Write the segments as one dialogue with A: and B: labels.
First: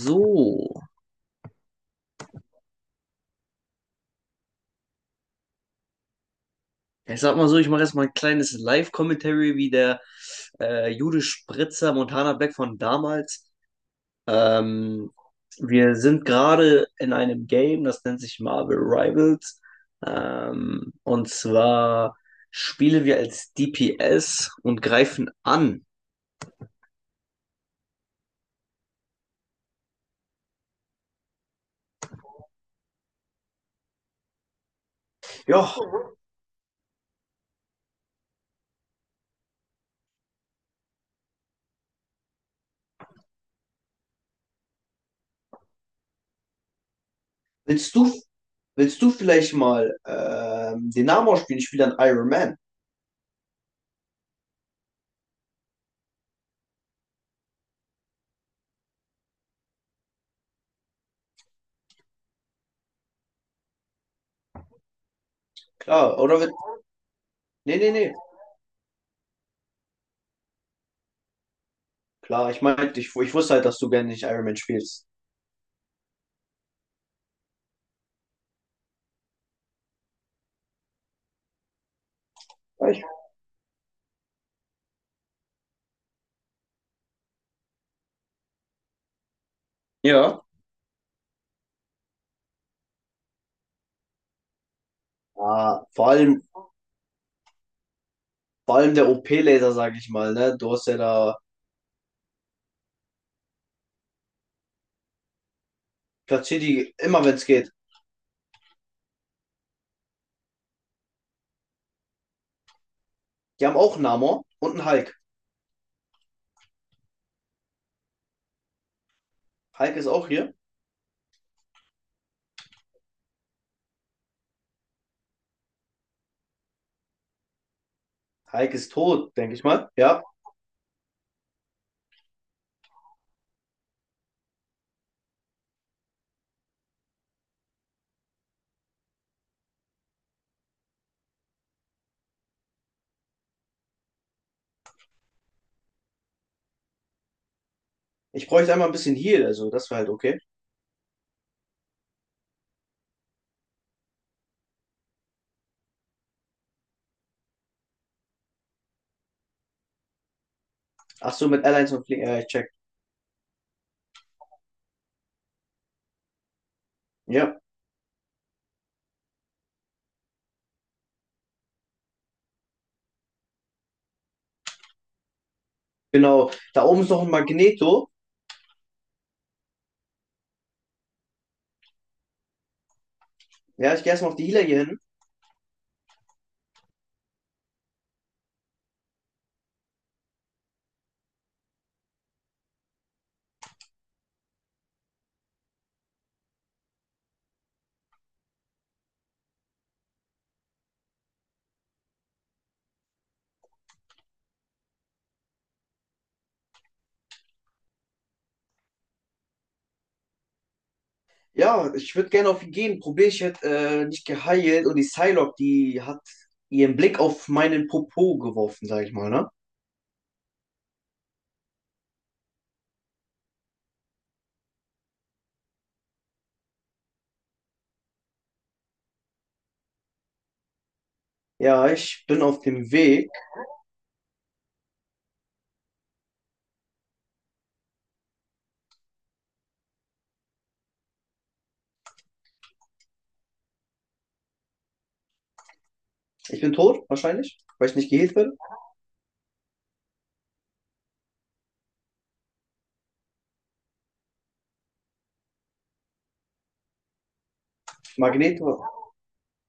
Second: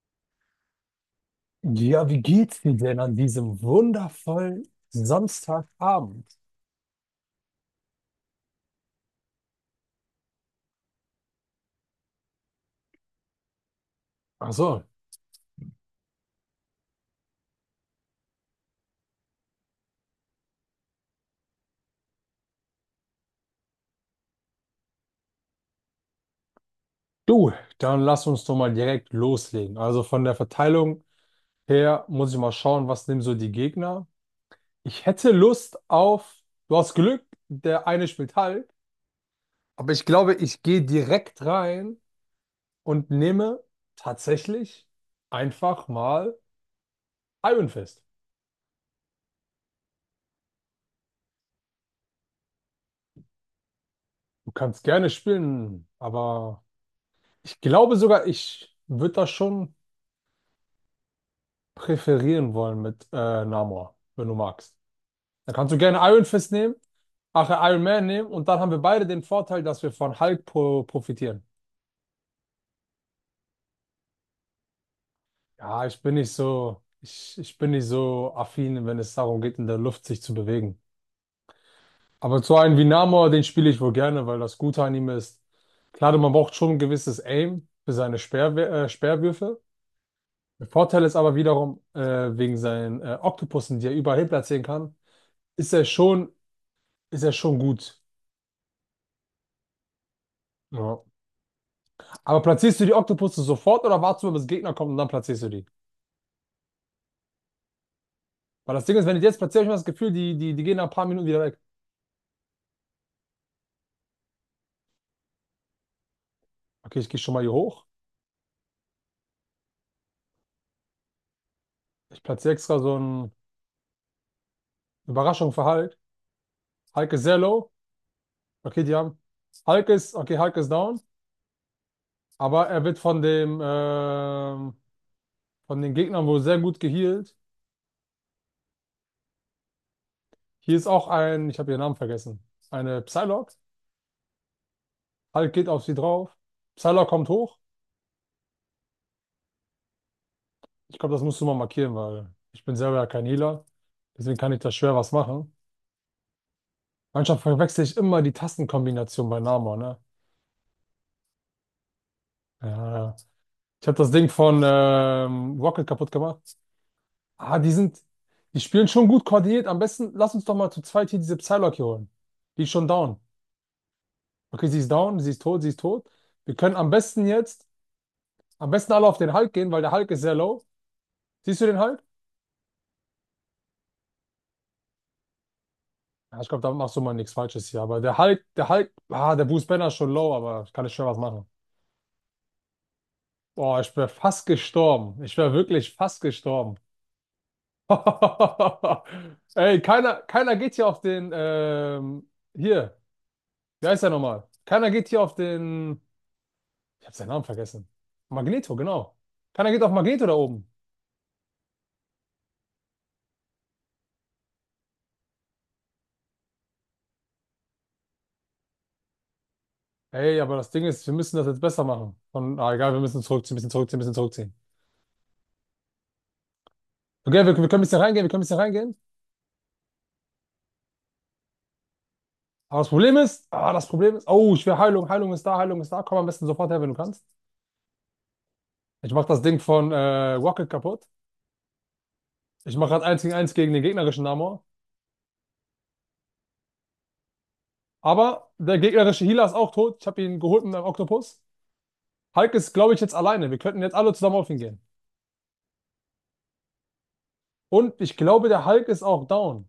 A: So.
B: Ja, wie geht's dir denn an diesem wundervollen Samstagabend?
A: Ja, ich sag mal so, ich mache jetzt mal ein kleines Live-Commentary, wie der Jude Spritzer Montana Black von damals.
B: Ach so,
A: Ähm, Wir sind gerade in einem Game, das nennt sich Marvel Rivals. Und zwar spielen wir als DPS und greifen an.
B: du, dann lass uns doch mal direkt loslegen. Also von der Verteilung her muss ich mal schauen, was nehmen so die Gegner. Ich hätte
A: Ja,
B: Lust auf, du hast Glück, der eine spielt Hulk, aber ich glaube, ich gehe direkt rein und nehme tatsächlich einfach mal Iron
A: willst
B: Fist.
A: du, willst du vielleicht mal den Namen ausspielen? Ich spiele dann Iron Man.
B: Du kannst gerne spielen, aber ich glaube sogar, ich würde da schon präferieren wollen mit Namor, wenn du magst. Dann kannst du gerne
A: Klar,
B: Iron
A: oder?
B: Fist
A: Will,
B: nehmen, ach,
A: nee,
B: Iron
A: nee,
B: Man
A: nee.
B: nehmen und dann haben wir beide den Vorteil, dass wir von Hulk pro profitieren.
A: Klar, ich meinte, ich wusste halt, dass du gerne nicht Iron Man spielst.
B: Ja, ich bin nicht so, ich bin nicht so affin, wenn es darum geht, in der Luft sich zu bewegen. Aber so einen wie
A: Ich,
B: Namor, den spiele ich wohl gerne, weil das Gute an ihm ist, klar, man braucht schon ein gewisses Aim für seine Speer, Speerwürfe.
A: Ja,
B: Der Vorteil ist aber wiederum, wegen seinen Oktopussen, die er überall hin platzieren kann, ist er
A: ah,
B: schon, ist er schon gut.
A: vor allem der OP-Laser, sage ich mal, ne? Du hast
B: Ja.
A: ja da
B: Aber platzierst du die Oktopusse sofort oder wartest du mal, bis Gegner kommt und dann platzierst du die?
A: platziert die immer, wenn es geht.
B: Weil das Ding ist, wenn ich die jetzt platziere, habe ich immer das Gefühl, die gehen nach ein paar Minuten wieder weg.
A: Die haben auch einen Namor und einen Hulk.
B: Okay, ich gehe schon mal hier hoch.
A: Hulk ist auch hier.
B: Ich platziere extra so eine Überraschung für Hulk. Hulk ist sehr low.
A: Hulk
B: Okay,
A: ist
B: die haben.
A: tot, denke ich
B: Hulk
A: mal.
B: ist,
A: Ja.
B: okay, Hulk ist down. Aber er wird von dem, von den Gegnern wohl sehr gut gehealt. Hier ist auch ein, ich habe ihren Namen vergessen. Eine Psylocke. Hulk geht auf sie drauf. Psylocke kommt hoch.
A: Ich bräuchte einmal ein bisschen Heal, also das wäre halt okay.
B: Ich glaube, das musst du mal markieren, weil ich bin selber ja kein Healer. Deswegen kann ich da schwer was machen. Manchmal verwechsel ich immer die Tastenkombination bei Nama, ne?
A: Ach so, mit Allies und Fliegen, ja, ich
B: Ja,
A: check.
B: ja, ja. Ich habe das Ding von Rocket kaputt gemacht. Ah,
A: Ja,
B: die spielen schon gut koordiniert. Am besten lass uns doch mal zu zweit hier diese Psylocke hier holen. Die ist schon down. Okay, sie ist down, sie ist tot, sie ist tot.
A: genau.
B: Wir können
A: Da
B: am
A: oben ist noch
B: besten
A: ein
B: jetzt,
A: Magneto.
B: Am besten alle auf den Hulk gehen, weil der Hulk ist sehr low. Siehst du den Hulk?
A: Ja, ich gehe erstmal auf die Healer hier hin.
B: Ja, ich glaube, da machst du mal nichts Falsches hier. Aber der Hulk, ah, der Bruce Banner ist schon low, aber ich kann nicht schwer was machen. Boah, ich wäre fast gestorben. Ich wäre wirklich fast gestorben. Ey, keiner, keiner geht hier auf den, hier, wie heißt er nochmal? Keiner geht hier auf den, ich habe seinen Namen vergessen. Magneto, genau. Keiner geht auf Magneto da oben.
A: Ja, ich würde gerne auf ihn gehen. Probier, ich hätte nicht geheilt und die Psylocke, die hat ihren Blick auf meinen Popo geworfen, sag ich mal, ne?
B: Ey, aber das Ding ist, wir müssen das jetzt besser machen. Und, ah, egal, wir müssen zurückziehen, bisschen zurückziehen, bisschen zurückziehen. Okay, wir können ein bisschen reingehen, wir können ein bisschen reingehen.
A: Ja, ich bin auf
B: Aber das
A: dem
B: Problem
A: Weg.
B: ist, ah, das Problem ist, oh, ich will Heilung, Heilung ist da, Heilung ist da. Komm am besten sofort her, wenn du kannst. Ich mach das Ding von Rocket kaputt. Ich mache gerade 1 gegen 1 gegen den gegnerischen Namor.
A: Ich bin tot, wahrscheinlich, weil ich nicht geheilt werde.
B: Aber der gegnerische Healer ist auch tot. Ich habe ihn geholt mit einem Oktopus. Hulk ist, glaube ich, jetzt alleine. Wir könnten jetzt alle zusammen auf ihn gehen. Und ich glaube,
A: Magnet.
B: der Hulk ist auch down.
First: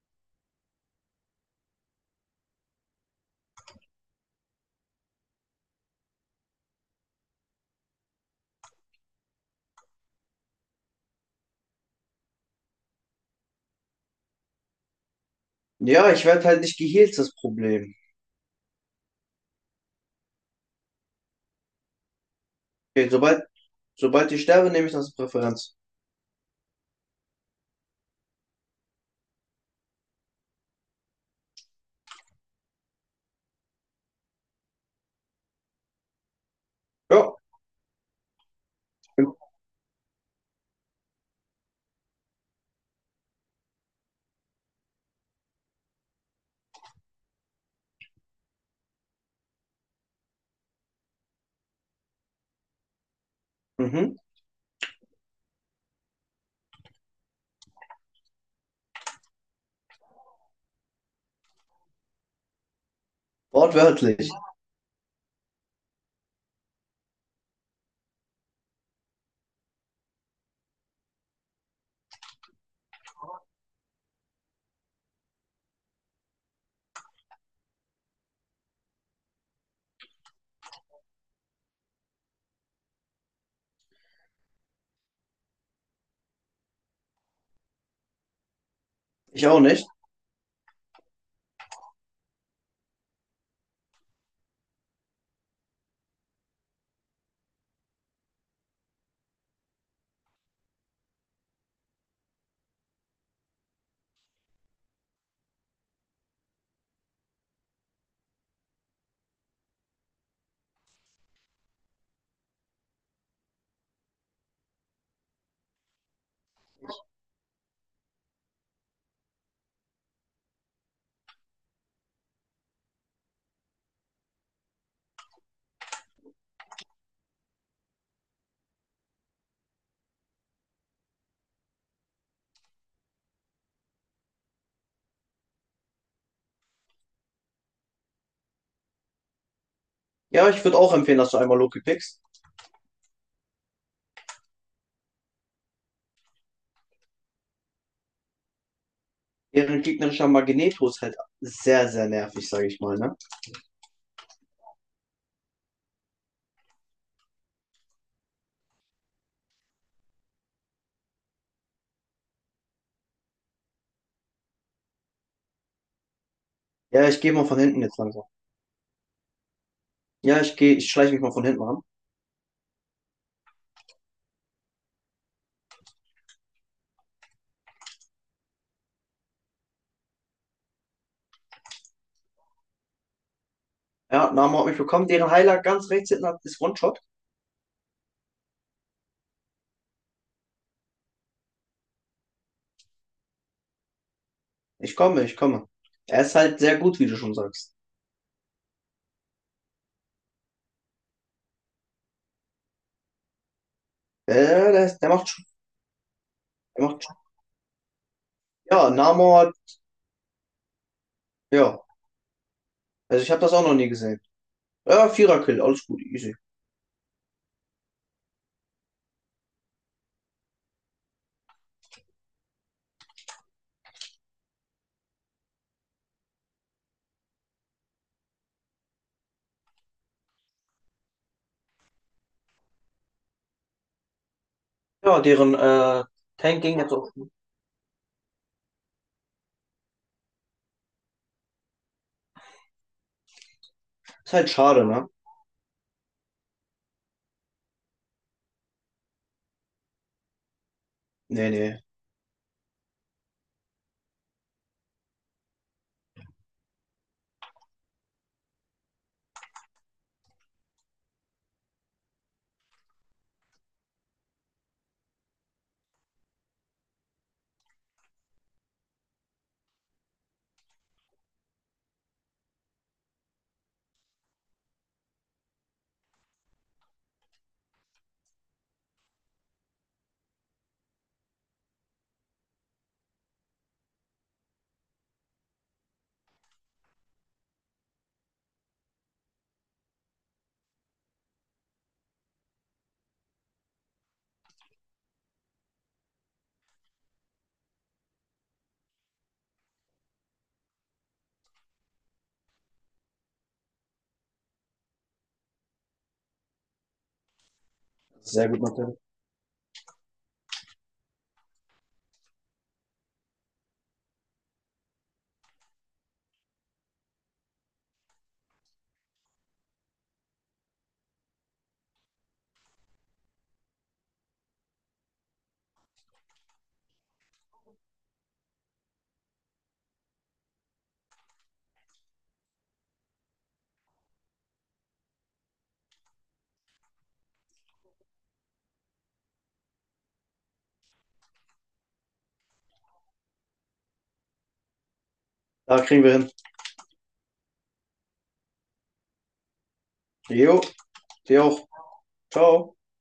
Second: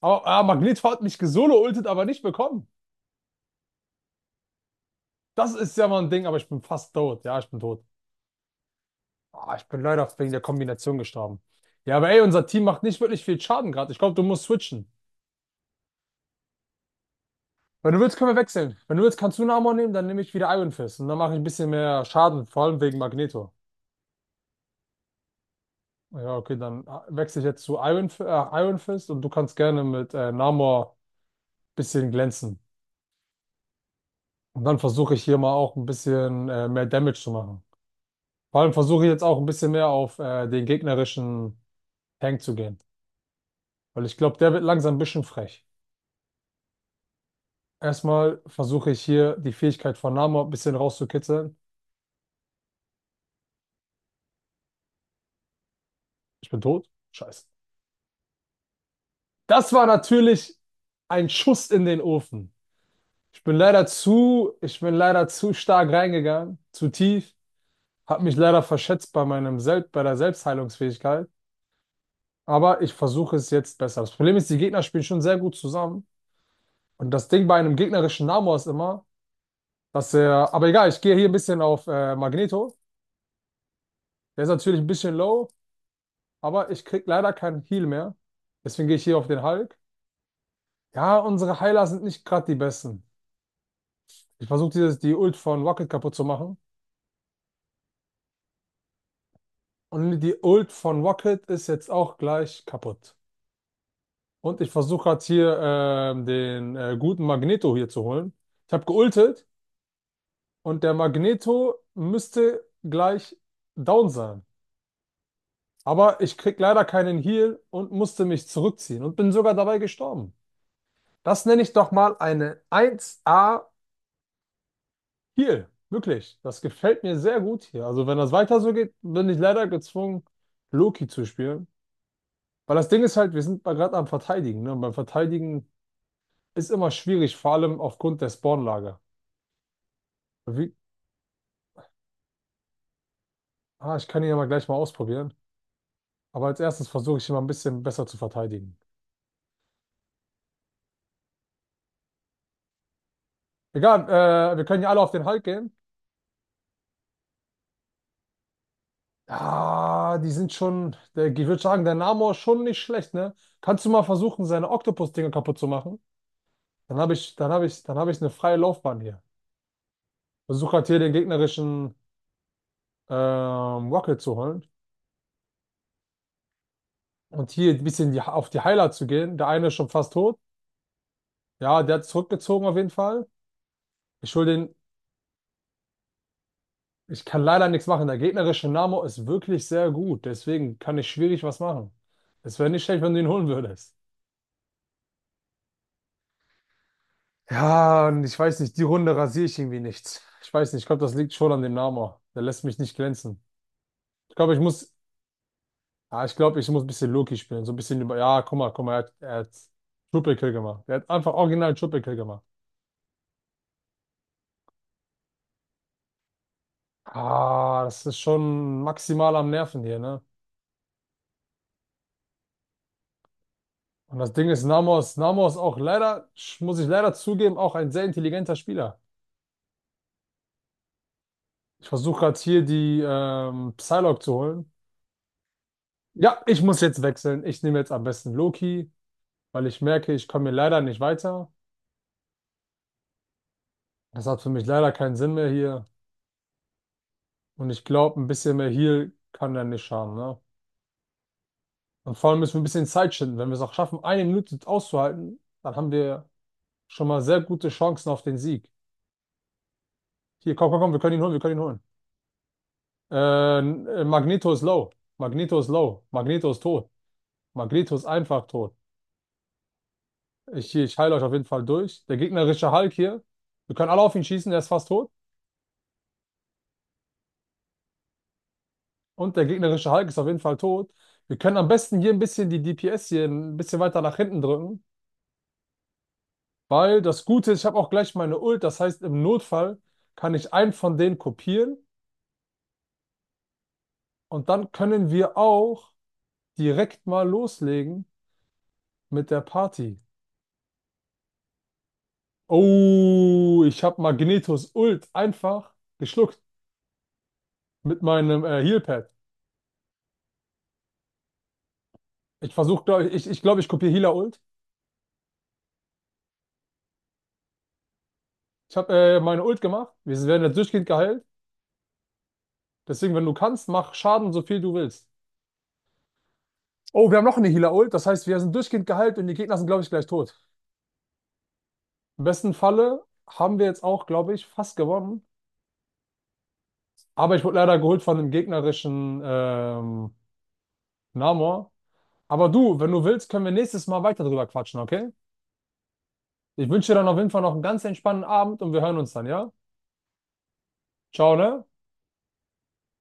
B: Aber ah, Magneto hat mich gesolo-ultet, aber nicht bekommen. Das ist ja mal ein Ding, aber ich bin fast tot. Ja, ich bin tot. Ah, ich bin leider wegen der Kombination gestorben. Ja, aber ey, unser Team macht nicht wirklich viel Schaden gerade. Ich glaube, du musst switchen.
A: Ja, ich werde halt nicht geheilt, das
B: Wenn
A: Problem.
B: du willst, können wir wechseln. Wenn du willst, kannst du einen Amor nehmen, dann nehme ich wieder Iron Fist. Und dann mache ich ein bisschen mehr Schaden, vor allem wegen
A: Okay,
B: Magneto.
A: sobald ich sterbe, nehme ich das als Präferenz.
B: Ja, okay, dann wechsle ich jetzt zu Iron Fist und du kannst gerne mit Namor ein bisschen glänzen. Und dann versuche ich hier mal auch ein bisschen mehr Damage zu
A: Ja.
B: machen. Vor allem versuche ich jetzt auch ein bisschen mehr auf den gegnerischen Tank zu gehen. Weil ich glaube, der wird langsam ein bisschen frech. Erstmal versuche ich hier die Fähigkeit von Namor ein bisschen rauszukitzeln.
A: Mhm.
B: Ich bin tot. Scheiße. Das war natürlich ein Schuss in den Ofen.
A: Wortwörtlich.
B: Ich bin leider zu stark reingegangen, zu tief. Hab mich leider verschätzt bei meinem Sel bei der Selbstheilungsfähigkeit, aber ich versuche es jetzt besser. Das Problem ist, die Gegner spielen schon sehr gut zusammen. Und das Ding bei einem gegnerischen Namor ist immer, dass er, aber egal, ich gehe hier ein bisschen auf Magneto. Der ist natürlich ein bisschen low, aber ich krieg leider keinen Heal mehr. Deswegen gehe ich hier auf den
A: Ich auch
B: Hulk.
A: nicht.
B: Ja, unsere Heiler sind nicht gerade die besten. Ich versuche dieses die Ult von Rocket kaputt zu machen. Und die Ult von Rocket ist jetzt auch gleich kaputt. Und ich versuche gerade hier den guten Magneto hier zu holen. Ich habe geultet und der Magneto müsste gleich down sein. Aber ich krieg leider keinen Heal und musste mich zurückziehen und bin sogar dabei gestorben. Das nenne ich doch mal eine 1A Heal. Wirklich. Das gefällt mir sehr gut hier. Also wenn das weiter so geht, bin ich leider gezwungen, Loki zu spielen. Weil das Ding ist halt, wir sind gerade am Verteidigen. Ne? Und beim Verteidigen ist immer schwierig, vor allem aufgrund der Spawnlage.
A: Ja, ich
B: Wie,
A: würde auch empfehlen, dass du einmal Loki pickst.
B: ah, ich kann ihn aber gleich mal ausprobieren. Aber als erstes versuche ich ihn mal ein bisschen besser zu verteidigen.
A: Deren gegnerischer Magneto ist halt sehr, sehr nervig, sage ich mal, ne?
B: Egal, wir können ja alle auf den Hulk gehen. Ah, die sind schon, der, ich würde sagen, der Namor ist schon nicht schlecht, ne? Kannst du mal versuchen, seine Oktopus-Dinger kaputt zu machen?
A: Ja, ich gehe mal von hinten
B: Dann
A: jetzt
B: habe ich
A: langsam.
B: eine freie Laufbahn hier.
A: Ja,
B: Versuche gerade
A: ich
B: hier den
A: schleiche mich mal von hinten ran.
B: gegnerischen Rocket zu holen und hier ein bisschen die, auf die Heiler zu gehen. Der eine ist schon fast tot. Ja, der hat zurückgezogen auf jeden Fall.
A: Ja,
B: Ich hole
A: Name hat
B: den.
A: mich bekommen. Deren Heiler ganz rechts hinten ist One-Shot.
B: Ich kann leider nichts machen. Der gegnerische Namo ist wirklich sehr gut. Deswegen kann ich schwierig was machen. Es wäre nicht schlecht, wenn du ihn holen würdest.
A: Ich komme. Er ist halt sehr gut, wie du schon sagst.
B: Ja, und ich weiß nicht, die Runde rasiere ich irgendwie nicht. Ich weiß nicht, ich glaube, das liegt schon an dem Namo. Der lässt mich nicht glänzen.
A: Äh,
B: Ich glaube, ich
A: der,
B: muss,
A: ist- der macht, sch-
B: ja, ich glaube, ich muss
A: der
B: ein
A: macht.
B: bisschen Loki spielen. So ein bisschen über, ja, guck
A: Ja,
B: mal, er hat Triple Kill gemacht. Er hat einfach original
A: Ja.
B: Triple Kill gemacht.
A: Also ich habe das auch noch nie gesehen. Ja, Vierer-Kill, alles gut, easy.
B: Ah, das ist schon maximal am Nerven hier, ne? Und das Ding ist, Namo ist auch leider, sch- muss ich leider zugeben, auch ein sehr intelligenter Spieler. Ich versuche gerade hier die Psylocke zu holen.
A: Ja, deren
B: Ja, ich
A: Tank ging
B: muss
A: jetzt
B: jetzt
A: auch.
B: wechseln. Ich nehme jetzt am besten Loki, weil ich merke, ich komme hier leider nicht weiter. Das
A: Ist
B: hat
A: halt
B: für mich
A: schade,
B: leider
A: ne?
B: keinen Sinn mehr hier. Und ich glaube, ein bisschen mehr Heal kann er nicht schaden. Ne?
A: Nee, nee.
B: Und vor allem müssen wir ein bisschen Zeit schinden. Wenn wir es auch schaffen, eine Minute auszuhalten, dann haben wir schon mal sehr gute Chancen auf den Sieg. Hier, komm, komm, komm, wir können ihn holen, wir können ihn holen. Magneto ist low. Magneto ist low. Magneto ist tot. Magneto ist einfach tot. Ich heile euch auf jeden Fall durch. Der gegnerische Hulk hier, wir können alle auf ihn schießen, der ist fast tot. Und der gegnerische Hulk ist auf jeden Fall tot. Wir können am besten hier ein bisschen die DPS hier ein bisschen weiter nach hinten drücken, weil das Gute ist, ich habe auch gleich meine Ult. Das heißt, im Notfall kann ich einen von denen kopieren und dann können wir auch direkt mal loslegen mit der Party. Oh, ich habe Magnetos Ult einfach geschluckt mit meinem
A: Sehr gut, Mathe.
B: Healpad. Ich glaube, ich kopiere Healer-Ult. Ich habe meine Ult gemacht. Wir werden jetzt durchgehend geheilt. Deswegen, wenn du kannst, mach Schaden so viel du willst. Oh, wir haben noch eine Healer-Ult. Das heißt, wir sind durchgehend geheilt und die Gegner sind, glaube ich, gleich tot. Im besten Falle haben wir jetzt auch, glaube ich, fast gewonnen. Aber ich wurde leider geholt von dem gegnerischen Namor. Aber du, wenn du willst, können wir nächstes Mal weiter drüber quatschen, okay?
A: Da kriegen wir hin.
B: Ich wünsche dir dann auf jeden Fall noch einen ganz entspannten Abend und wir hören uns dann, ja?
A: Jo,
B: Ciao,
A: dir auch.
B: ne?
A: Ciao.